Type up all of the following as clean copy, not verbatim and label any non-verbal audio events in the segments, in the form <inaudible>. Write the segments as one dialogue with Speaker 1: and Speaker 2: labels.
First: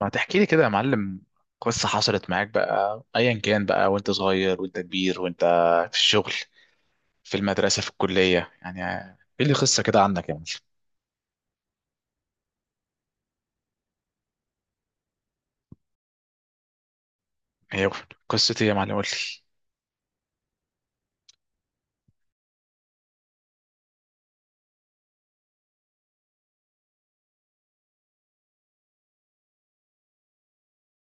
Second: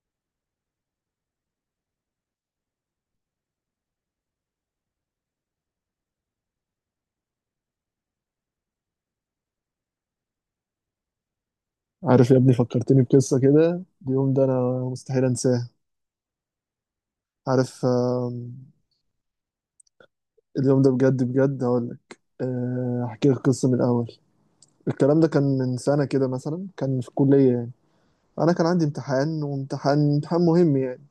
Speaker 1: ما تحكي لي كده يا معلم، قصة حصلت معاك بقى أيا كان بقى. وأنت صغير وأنت كبير وأنت في الشغل، في المدرسة، في الكلية، يعني إيه اللي قصة كده عنك يا معلم؟
Speaker 2: عارف يا ابني، فكرتني بقصة كده، اليوم ده أنا مستحيل أنساه. عارف؟
Speaker 1: هي قصة إيه يا معلم؟ قول لي.
Speaker 2: اليوم ده بجد بجد هقولك، أحكي لك قصة من الأول. الكلام ده كان من سنة كده مثلا، كان في الكلية يعني. أنا كان عندي امتحان، وامتحان مهم يعني.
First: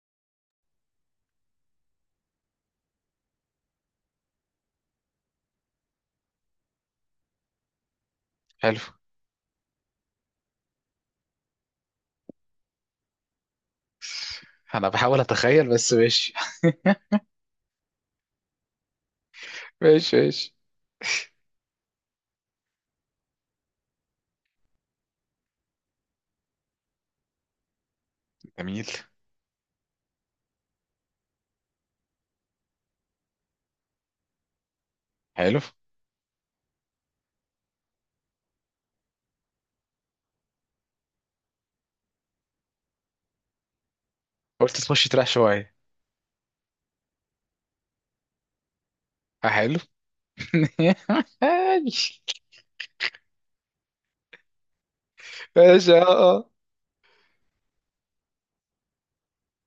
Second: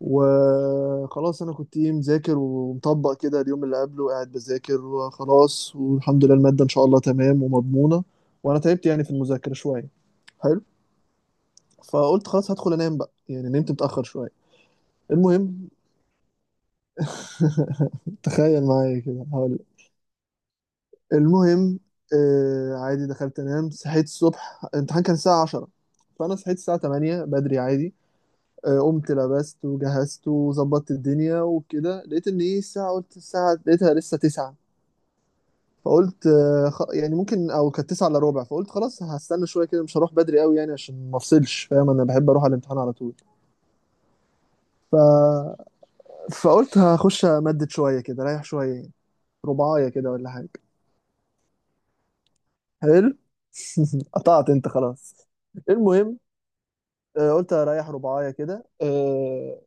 Speaker 2: وخلاص أنا كنت إيه مذاكر ومطبق كده، اليوم اللي قبله قاعد بذاكر وخلاص، والحمد لله المادة إن شاء الله تمام ومضمونة. وأنا
Speaker 1: حلو.
Speaker 2: تعبت يعني في المذاكرة شوية. حلو. فقلت خلاص هدخل انام بقى، يعني نمت متأخر شوية.
Speaker 1: أنا بحاول أتخيل
Speaker 2: المهم،
Speaker 1: بس ماشي.
Speaker 2: <laughs> تخيل معايا كده هقول
Speaker 1: <laughs>
Speaker 2: لك.
Speaker 1: ماشي ماشي.
Speaker 2: المهم، آه عادي دخلت انام، صحيت الصبح، الامتحان كان الساعة 10، فانا صحيت الساعة 8 بدري عادي. آه،
Speaker 1: جميل.
Speaker 2: قمت لبست وجهزت وظبطت الدنيا وكده، لقيت ان ايه الساعة، قلت الساعة، لقيتها لسه 9.
Speaker 1: حلو.
Speaker 2: فقلت يعني ممكن، او كانت 9 الا ربع. فقلت خلاص هستنى شوية كده، مش هروح بدري قوي يعني عشان ما افصلش، فاهم؟ انا بحب اروح على الامتحان على طول.
Speaker 1: قلت
Speaker 2: ف...
Speaker 1: تخش تريح شوية.
Speaker 2: فقلت هخش امدد شوية كده، رايح شوية يعني،
Speaker 1: حلو.
Speaker 2: رباعية كده ولا حاجة.
Speaker 1: <laughs> ماشي
Speaker 2: حلو. <laughs> قطعت انت خلاص.
Speaker 1: ماشي. اه.
Speaker 2: المهم،
Speaker 1: آه.
Speaker 2: قلت اريح رباعية كده،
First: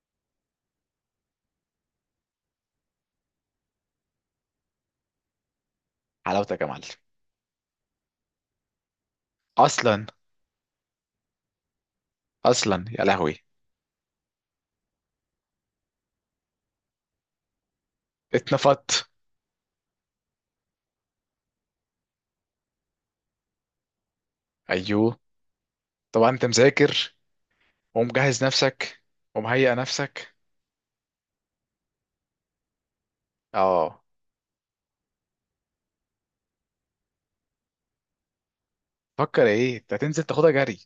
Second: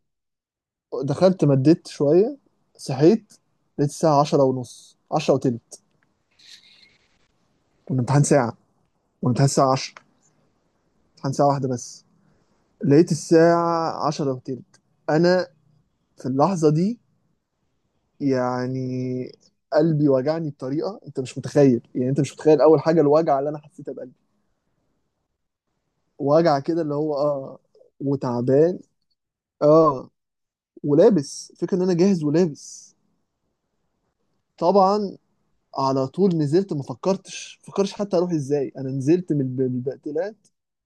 Speaker 2: دخلت مديت شوية، صحيت، لقيت الساعة عشرة ونص، عشرة وتلت.
Speaker 1: حلاوتك يا معلم.
Speaker 2: والامتحان ساعة، والامتحان الساعة عشرة،
Speaker 1: أصلا.
Speaker 2: امتحان ساعة واحدة بس.
Speaker 1: أصلا يا
Speaker 2: لقيت
Speaker 1: لهوي.
Speaker 2: الساعة عشرة وتلت. أنا في اللحظة دي
Speaker 1: اتنفضت.
Speaker 2: يعني قلبي وجعني بطريقة أنت مش متخيل يعني. أنت مش متخيل أول حاجة الوجع اللي أنا حسيتها بقلبي،
Speaker 1: أيوه طبعا أنت
Speaker 2: وجع كده اللي هو
Speaker 1: مذاكر ومجهز
Speaker 2: وتعبان.
Speaker 1: نفسك ومهيئ
Speaker 2: اه،
Speaker 1: نفسك.
Speaker 2: ولابس، فكرة ان انا جاهز ولابس.
Speaker 1: اه.
Speaker 2: طبعا على طول نزلت، ما فكرتش حتى اروح ازاي، انا نزلت من
Speaker 1: فكر ايه انت، هتنزل
Speaker 2: البقتلات.
Speaker 1: تاخدها جري؟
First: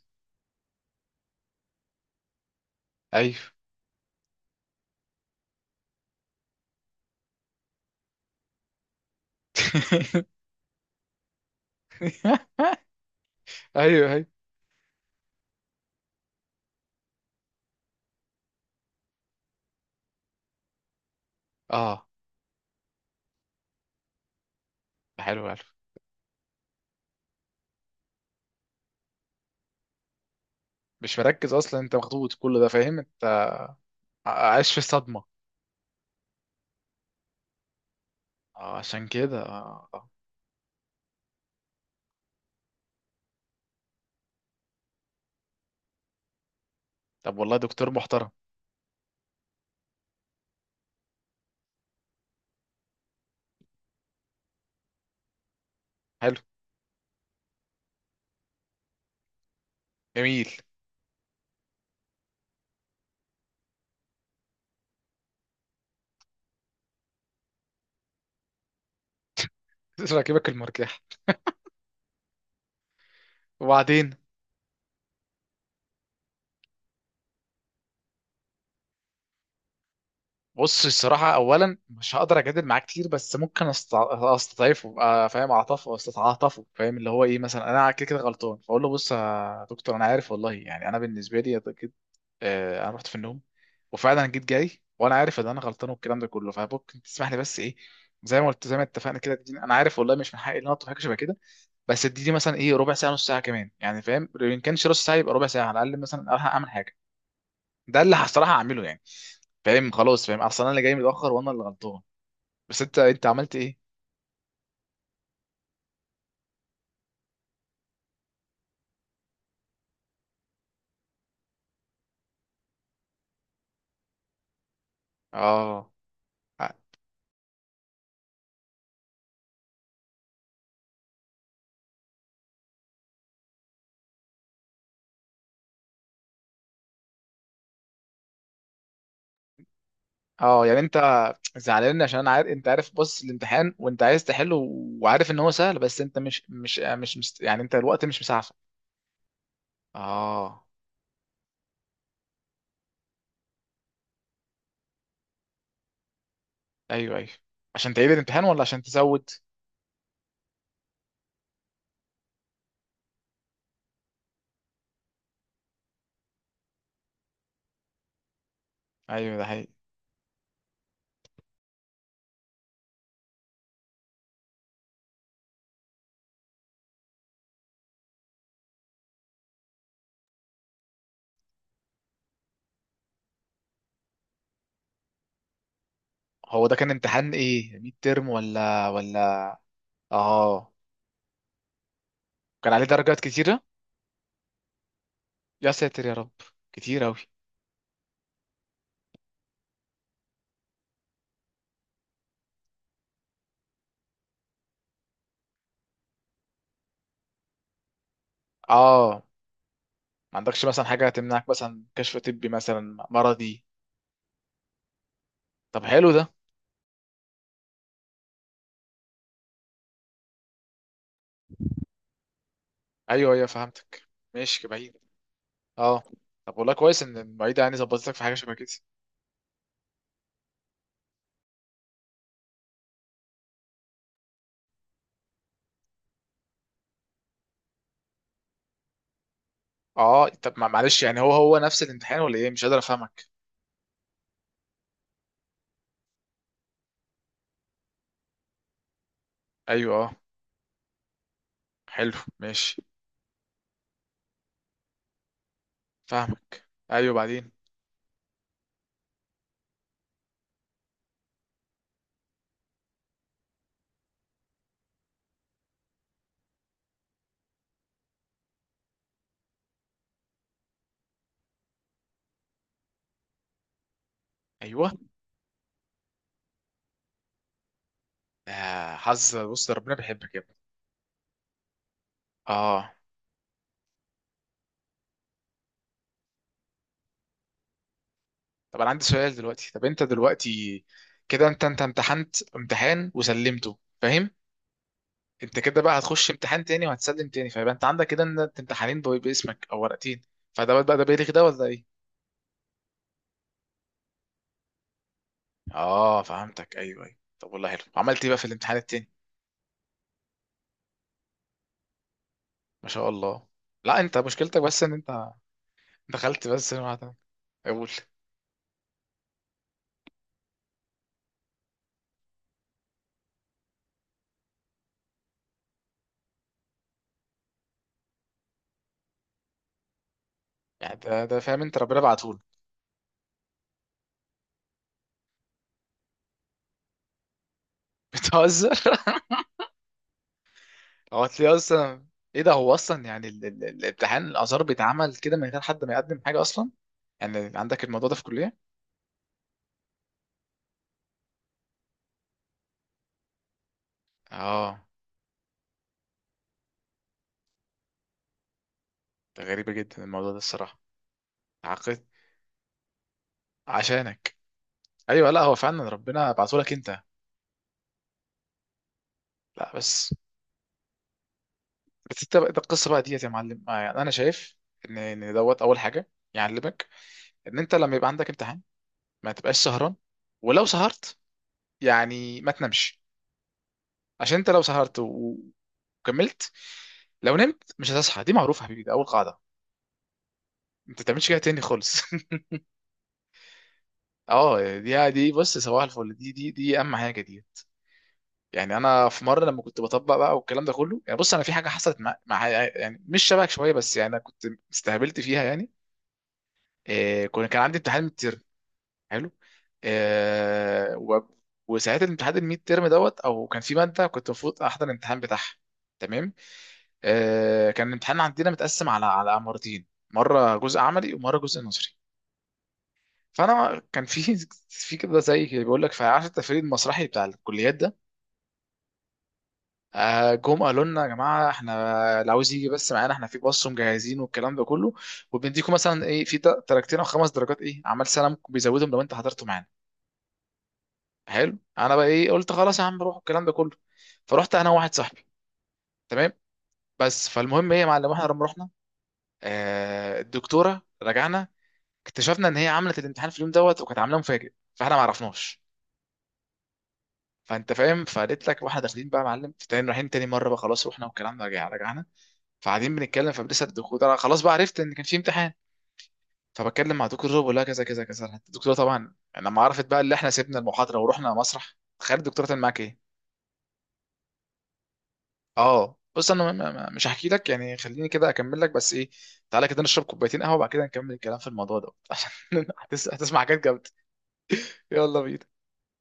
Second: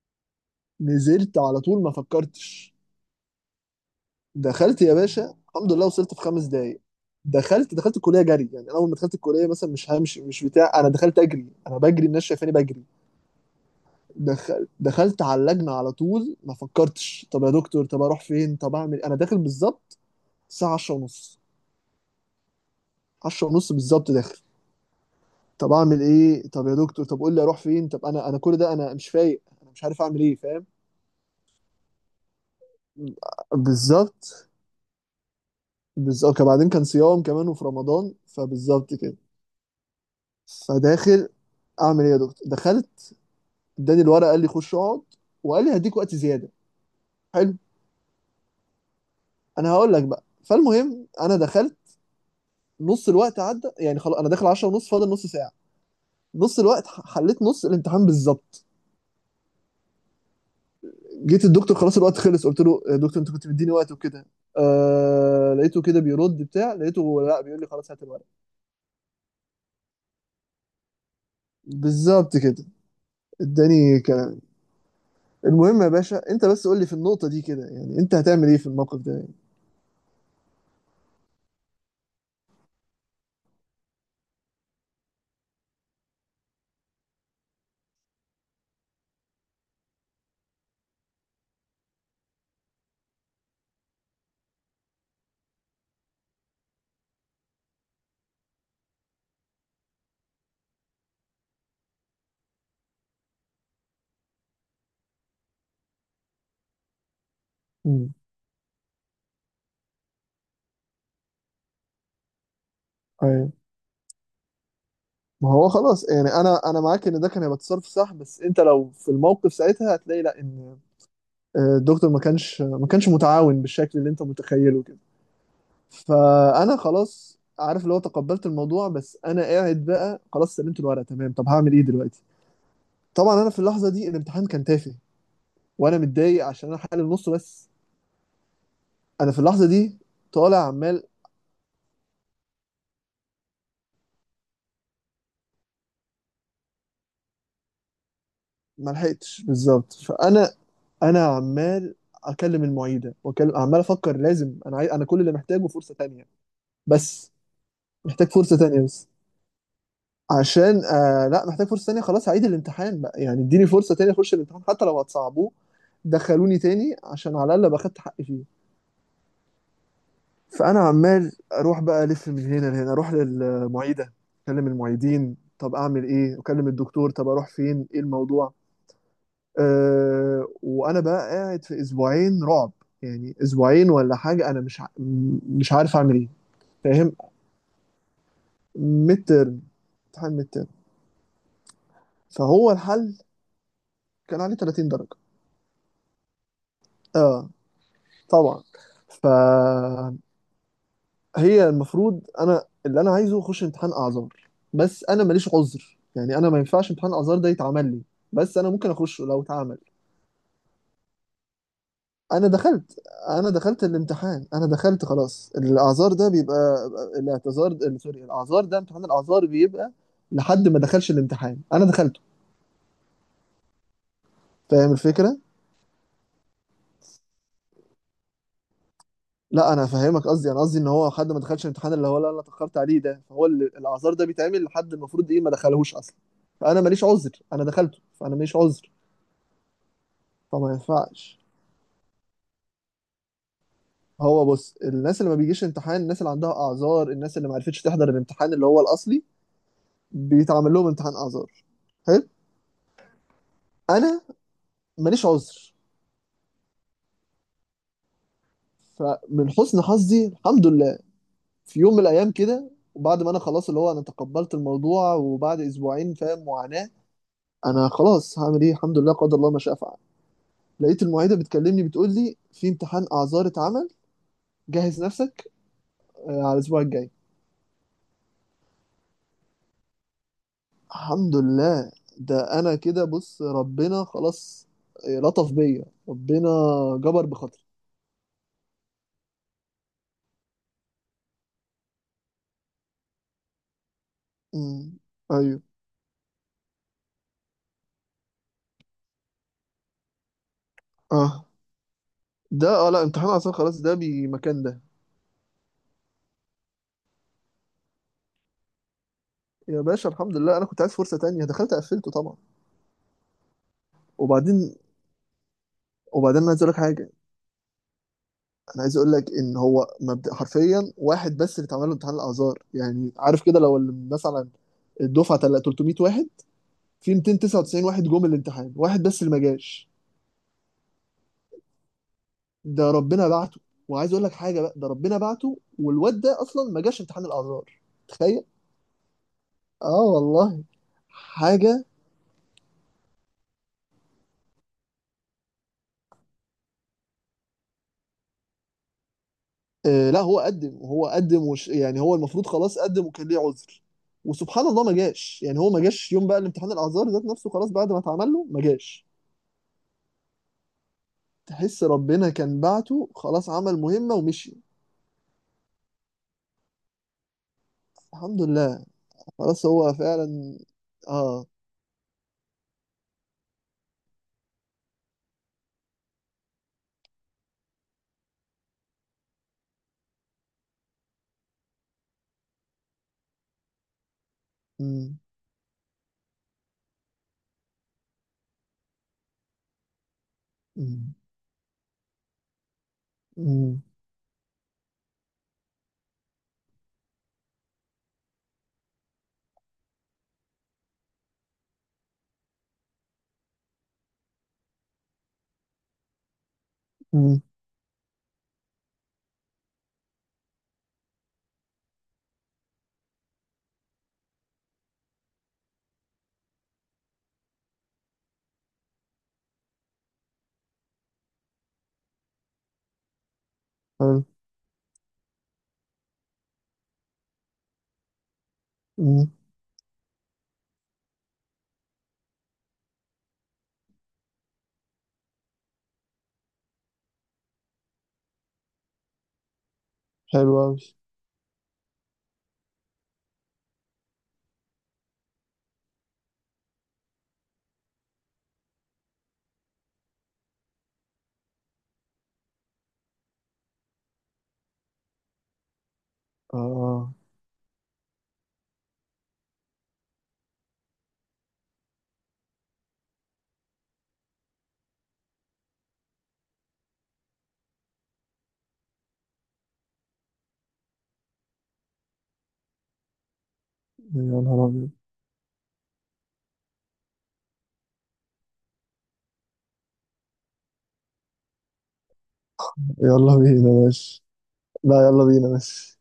Speaker 2: نزلت على طول ما فكرتش.
Speaker 1: ايوه.
Speaker 2: دخلت يا باشا، الحمد لله وصلت في خمس دقايق. دخلت الكليه جري، يعني اول ما دخلت الكليه مثلا مش همشي
Speaker 1: <laughs>
Speaker 2: مش بتاع، انا دخلت اجري، انا بجري، الناس شايفاني بجري.
Speaker 1: ايوه ايوه.
Speaker 2: دخلت على اللجنه على طول، ما فكرتش طب يا دكتور طب اروح فين طب اعمل إيه؟ انا داخل بالظبط الساعه 10 ونص،
Speaker 1: اه.
Speaker 2: 10 ونص بالظبط داخل.
Speaker 1: ده حلو الف.
Speaker 2: طب اعمل ايه، طب يا دكتور، طب قول لي اروح فين، طب انا كل ده انا مش فايق، انا مش عارف اعمل ايه، فاهم؟
Speaker 1: مش مركز اصلا، انت مخطوط كل ده فاهم انت،
Speaker 2: بالظبط
Speaker 1: عايش في الصدمه.
Speaker 2: بالظبط بعدين كان صيام كمان وفي رمضان،
Speaker 1: اه
Speaker 2: فبالظبط
Speaker 1: عشان
Speaker 2: كده.
Speaker 1: كده.
Speaker 2: فداخل، اعمل ايه يا دكتور؟ دخلت، اداني الورقه، قال لي خش اقعد، وقال لي هديك وقت زياده.
Speaker 1: طب
Speaker 2: حلو.
Speaker 1: والله دكتور محترم.
Speaker 2: انا هقول لك بقى، فالمهم انا دخلت، نص الوقت عدى يعني، خلاص انا داخل 10 ونص، فاضل نص ساعه.
Speaker 1: حلو.
Speaker 2: نص الوقت حليت نص الامتحان بالظبط.
Speaker 1: جميل.
Speaker 2: جيت الدكتور خلاص الوقت خلص، قلت له يا دكتور انت كنت مديني وقت وكده، لقيته كده بيرد بتاع، لقيته لا بيقول لي خلاص هات الورق.
Speaker 1: <laughs> راكبك المرجح.
Speaker 2: بالظبط كده. اداني
Speaker 1: وبعدين؟
Speaker 2: كلام. المهم يا باشا، انت بس قول لي في النقطة دي كده يعني، انت هتعمل ايه في الموقف ده يعني؟
Speaker 1: بص الصراحة، أولا مش هقدر أجادل معاه كتير، بس ممكن أستضعفه. أبقى فاهم أعطفه، أستعطفه، فاهم اللي هو إيه؟ مثلا أنا كده كده غلطان، فأقول له بص يا دكتور، أنا عارف والله، يعني أنا بالنسبة لي أكيد، أنا رحت في النوم وفعلا جيت جاي وأنا عارف إن أنا غلطان والكلام ده كله. فممكن تسمح لي بس، إيه زي ما قلت زي ما اتفقنا كده، تديني. أنا عارف والله مش من حقي إن أنا أطلب حاجة شبه كده، بس اديني مثلا إيه، ربع ساعة، نص ساعة كمان، يعني فاهم؟ إن كانش نص ساعة يبقى ربع ساعة على الأقل، مثلا أروح أعمل حاجة. ده
Speaker 2: امم.
Speaker 1: اللي هصراحه هعمله يعني، فاهم؟ خلاص، فاهم اصلا انا اللي جاي متاخر وانا اللي غلطان. بس انت
Speaker 2: ايوه.
Speaker 1: عملت ايه؟
Speaker 2: ما هو خلاص يعني، انا معاك ان ده كان هيبقى تصرف صح، بس انت لو في الموقف ساعتها هتلاقي لا، ان الدكتور ما كانش متعاون بالشكل اللي انت متخيله كده.
Speaker 1: اه.
Speaker 2: فانا خلاص، عارف اللي هو، تقبلت الموضوع، بس انا قاعد بقى خلاص، سلمت الورقه تمام، طب هعمل ايه دلوقتي؟ طبعا انا في اللحظه دي الامتحان كان تافه، وانا متضايق عشان انا حالل النص بس. انا في اللحظه دي
Speaker 1: اه
Speaker 2: طالع
Speaker 1: يعني انت
Speaker 2: عمال،
Speaker 1: زعلان، عشان انا عارف، انت عارف بص الامتحان وانت عايز تحله وعارف ان هو سهل، بس انت مش يعني انت الوقت مش مسعفك.
Speaker 2: ما لحقتش بالظبط. فانا
Speaker 1: اه.
Speaker 2: انا عمال اكلم المعيده، واكلم، عمال افكر لازم، انا عايز، انا كل اللي محتاجه فرصه تانية
Speaker 1: ايوه ايوه.
Speaker 2: بس.
Speaker 1: عشان تعيد
Speaker 2: محتاج
Speaker 1: الامتحان
Speaker 2: فرصه
Speaker 1: ولا
Speaker 2: تانية
Speaker 1: عشان
Speaker 2: بس
Speaker 1: تزود؟
Speaker 2: عشان لا، محتاج فرصة تانية، خلاص هعيد الامتحان بقى يعني، اديني فرصة تانية اخش الامتحان حتى لو هتصعبوه، دخلوني تاني عشان على الاقل باخدت حقي فيه.
Speaker 1: ايوه ده حقيقي.
Speaker 2: فانا عمال اروح بقى الف من هنا لهنا، اروح للمعيدة، اكلم المعيدين طب اعمل ايه، اكلم الدكتور طب اروح فين، ايه الموضوع. أه، وانا بقى قاعد في اسبوعين رعب، يعني اسبوعين ولا حاجة، انا مش ع... م- مش عارف اعمل ايه،
Speaker 1: هو ده كان
Speaker 2: فاهم؟
Speaker 1: امتحان ايه؟ ميد ترم ولا
Speaker 2: ميد
Speaker 1: ولا
Speaker 2: ترم، امتحان ميد ترم،
Speaker 1: اه.
Speaker 2: فهو
Speaker 1: كان عليه
Speaker 2: الحل.
Speaker 1: درجات كتيره؟
Speaker 2: كان عليه 30 درجة.
Speaker 1: يا ساتر يا رب، كتير اوي.
Speaker 2: اه، طبعا. فهي المفروض، انا اللي انا عايزه اخش امتحان اعذار، بس انا ماليش عذر يعني، انا ما ينفعش امتحان اعذار ده يتعمل لي، بس انا ممكن
Speaker 1: اه.
Speaker 2: اخشه لو اتعمل.
Speaker 1: ما عندكش مثلا حاجة هتمنعك، مثلا كشف
Speaker 2: انا
Speaker 1: طبي، مثلا
Speaker 2: دخلت، انا
Speaker 1: مرضي؟
Speaker 2: دخلت الامتحان، انا دخلت خلاص،
Speaker 1: طب حلو
Speaker 2: الاعذار ده
Speaker 1: ده.
Speaker 2: بيبقى، الاعتذار، سوري، الاعذار ده، امتحان الاعذار بيبقى لحد ما دخلش الامتحان، انا دخلته.
Speaker 1: ايوه ايوه فهمتك. ماشي،
Speaker 2: فاهم
Speaker 1: بعيد.
Speaker 2: الفكرة؟
Speaker 1: اه. طب والله كويس ان المعيدة يعني ظبطتك في حاجة شبه كده.
Speaker 2: لا انا فاهمك، قصدي انا قصدي ان هو حد ما دخلش الامتحان اللي هو، لا انا اتاخرت عليه ده، فهو اللي الاعذار ده بيتعمل لحد المفروض ايه، ما دخلهوش اصلا، فانا ماليش عذر، انا دخلته فانا ماليش عذر.
Speaker 1: اه طب
Speaker 2: فما
Speaker 1: معلش، يعني هو
Speaker 2: ينفعش.
Speaker 1: هو نفس الامتحان ولا ايه؟ مش قادر افهمك.
Speaker 2: هو بص، الناس اللي ما بيجيش امتحان، الناس اللي عندها اعذار، الناس اللي ما عرفتش تحضر الامتحان اللي هو الاصلي،
Speaker 1: ايوه. اه.
Speaker 2: بيتعمل لهم امتحان اعذار.
Speaker 1: حلو.
Speaker 2: حلو.
Speaker 1: ماشي.
Speaker 2: انا ماليش عذر.
Speaker 1: فاهمك، ايوه بعدين.
Speaker 2: فمن حسن حظي الحمد لله، في يوم من الايام كده، وبعد ما انا خلاص اللي هو انا تقبلت الموضوع، وبعد اسبوعين فاهم معاناة، انا خلاص هعمل ايه، الحمد لله، قدر الله ما شاء فعل، لقيت المعيده بتكلمني بتقول لي في امتحان اعذار اتعمل،
Speaker 1: ايوه.
Speaker 2: جهز نفسك على الاسبوع الجاي.
Speaker 1: آه حظ، بص ده ربنا بيحبك يا ابني.
Speaker 2: الحمد لله. ده انا
Speaker 1: اه.
Speaker 2: كده بص ربنا خلاص، لطف بيا ربنا، جبر بخاطري.
Speaker 1: طب انا عندي سؤال دلوقتي، طب انت دلوقتي كده انت امتحنت امتحان وسلمته، فاهم؟
Speaker 2: امم.
Speaker 1: انت
Speaker 2: ايوه.
Speaker 1: كده بقى هتخش امتحان تاني وهتسلم تاني، فيبقى انت عندك كده ان انت امتحانين باسمك او ورقتين. فده بقى ده بيلغي ده
Speaker 2: اه.
Speaker 1: ولا ايه؟
Speaker 2: ده اه لا، امتحان اعذار خلاص، ده بمكان ده.
Speaker 1: اه فهمتك ايوه ايوه. طب والله حلو، عملت ايه بقى في الامتحان التاني؟
Speaker 2: يا باشا الحمد لله، انا كنت عايز فرصه تانية، دخلت قفلته طبعا.
Speaker 1: ما شاء الله. لا انت مشكلتك
Speaker 2: وبعدين،
Speaker 1: بس ان انت دخلت
Speaker 2: انا عايز
Speaker 1: بس
Speaker 2: اقول لك حاجه.
Speaker 1: معاك. اقول.
Speaker 2: انا عايز اقول لك ان هو مبدأ حرفيا، واحد بس اللي اتعمل له امتحان الاعذار يعني، عارف كده، لو مثلا الدفعه 300 واحد، في 299 واحد جم الامتحان، واحد بس اللي ما جاش.
Speaker 1: يعني ده ده فاهم؟ انت ربنا بعتهولك.
Speaker 2: ده ربنا بعته. وعايز اقول لك حاجه بقى، ده ربنا بعته، والواد ده اصلا ما جاش امتحان الاعذار.
Speaker 1: <laughs>
Speaker 2: تخيل.
Speaker 1: بتهزر؟
Speaker 2: اه والله.
Speaker 1: هو هتلاقيه
Speaker 2: حاجه.
Speaker 1: اصلا؟ ايه ده؟ هو اصلا يعني الامتحان الازهر بيتعمل كده من غير حد ما يقدم حاجه اصلا؟ يعني عندك الموضوع ده في الكليه؟
Speaker 2: لا هو قدم، وهو قدم وش يعني، هو المفروض خلاص قدم وكان ليه عذر، وسبحان
Speaker 1: اه.
Speaker 2: الله ما جاش، يعني هو ما جاش يوم بقى الامتحان الاعذار ذات نفسه، خلاص بعد ما اتعمل له ما جاش.
Speaker 1: ده غريبه جدا الموضوع ده الصراحه.
Speaker 2: تحس
Speaker 1: عقدت
Speaker 2: ربنا كان بعته خلاص، عمل مهمة
Speaker 1: عشانك.
Speaker 2: ومشي.
Speaker 1: ايوه لا هو فعلا ربنا بعته لك انت.
Speaker 2: الحمد لله. خلاص
Speaker 1: لا
Speaker 2: هو
Speaker 1: بس،
Speaker 2: فعلا. اه.
Speaker 1: بس انت بقى، ده القصه بقى ديت يا معلم. يعني انا شايف ان ان دوت اول حاجه يعلمك ان انت لما يبقى عندك امتحان ما تبقاش سهران. ولو سهرت يعني ما تنامش، عشان انت لو سهرت
Speaker 2: مم.
Speaker 1: وكملت، لو نمت مش هتصحى. دي معروفه يا حبيبي، ده اول قاعده. انت ما
Speaker 2: مم.
Speaker 1: تعملش كده تاني خالص. <laughs>
Speaker 2: مم.
Speaker 1: اه دي دي، بص صباح الفل، دي دي دي اهم حاجه دي. يعني انا في مره لما كنت بطبق بقى والكلام ده كله، يعني بص، انا في حاجه حصلت مع، يعني مش شبهك شويه بس، يعني انا كنت استهبلت فيها يعني. إيه،
Speaker 2: مم.
Speaker 1: كنت كان عندي امتحان ميد ترم. حلو. إيه وساعتها الامتحان الميد ترم دوت، او كان في ماده كنت المفروض احضر الامتحان بتاعها، تمام؟ إيه، كان الامتحان عندنا متقسم على مرتين، مره جزء عملي ومره جزء نظري. فانا كان في
Speaker 2: حلو.
Speaker 1: <laughs> في كده زي بيقول لك، فعارف التفريد المسرحي بتاع الكليات ده؟
Speaker 2: مم.
Speaker 1: جم قالوا لنا يا جماعه احنا، اللي عاوز يجي بس معانا، احنا في باص مجهزين والكلام ده كله، وبنديكم مثلا ايه في درجتين او خمس درجات، ايه عمل سنه ممكن بيزودهم، لو انت حضرته معانا.
Speaker 2: حلو أوي.
Speaker 1: حلو. انا بقى ايه، قلت خلاص يا عم روح الكلام ده كله، فرحت انا وواحد صاحبي، تمام. بس فالمهم ايه يا معلم، احنا لما رحنا، آه، الدكتوره، رجعنا اكتشفنا ان هي عملت الامتحان في اليوم دوت، وكانت عاملاه مفاجئ فاحنا ما عرفناش.
Speaker 2: اه.
Speaker 1: فانت فاهم، فقالت لك واحنا داخلين بقى يا معلم في تاني، رايحين تاني مره بقى، خلاص رحنا والكلام ده، رجعنا فقاعدين بنتكلم، فلسه الدكتور، انا خلاص بقى عرفت ان كان في امتحان، فبتكلم مع دكتور بقول لها كذا كذا كذا. الدكتوره طبعا لما عرفت بقى اللي احنا سيبنا المحاضره ورحنا مسرح، تخيل الدكتوره كان معاك ايه؟
Speaker 2: يا نهار أبيض.
Speaker 1: اه بص انا، مش هحكي لك يعني، خليني كده اكمل لك بس ايه، تعالى كده نشرب كوبايتين قهوه، وبعد كده نكمل الكلام في الموضوع ده <laughs> عشان
Speaker 2: يلا
Speaker 1: هتسمع حاجات
Speaker 2: بينا
Speaker 1: جامده.
Speaker 2: ماشي. لا
Speaker 1: يلا
Speaker 2: يلا
Speaker 1: بينا.
Speaker 2: بينا ماشي.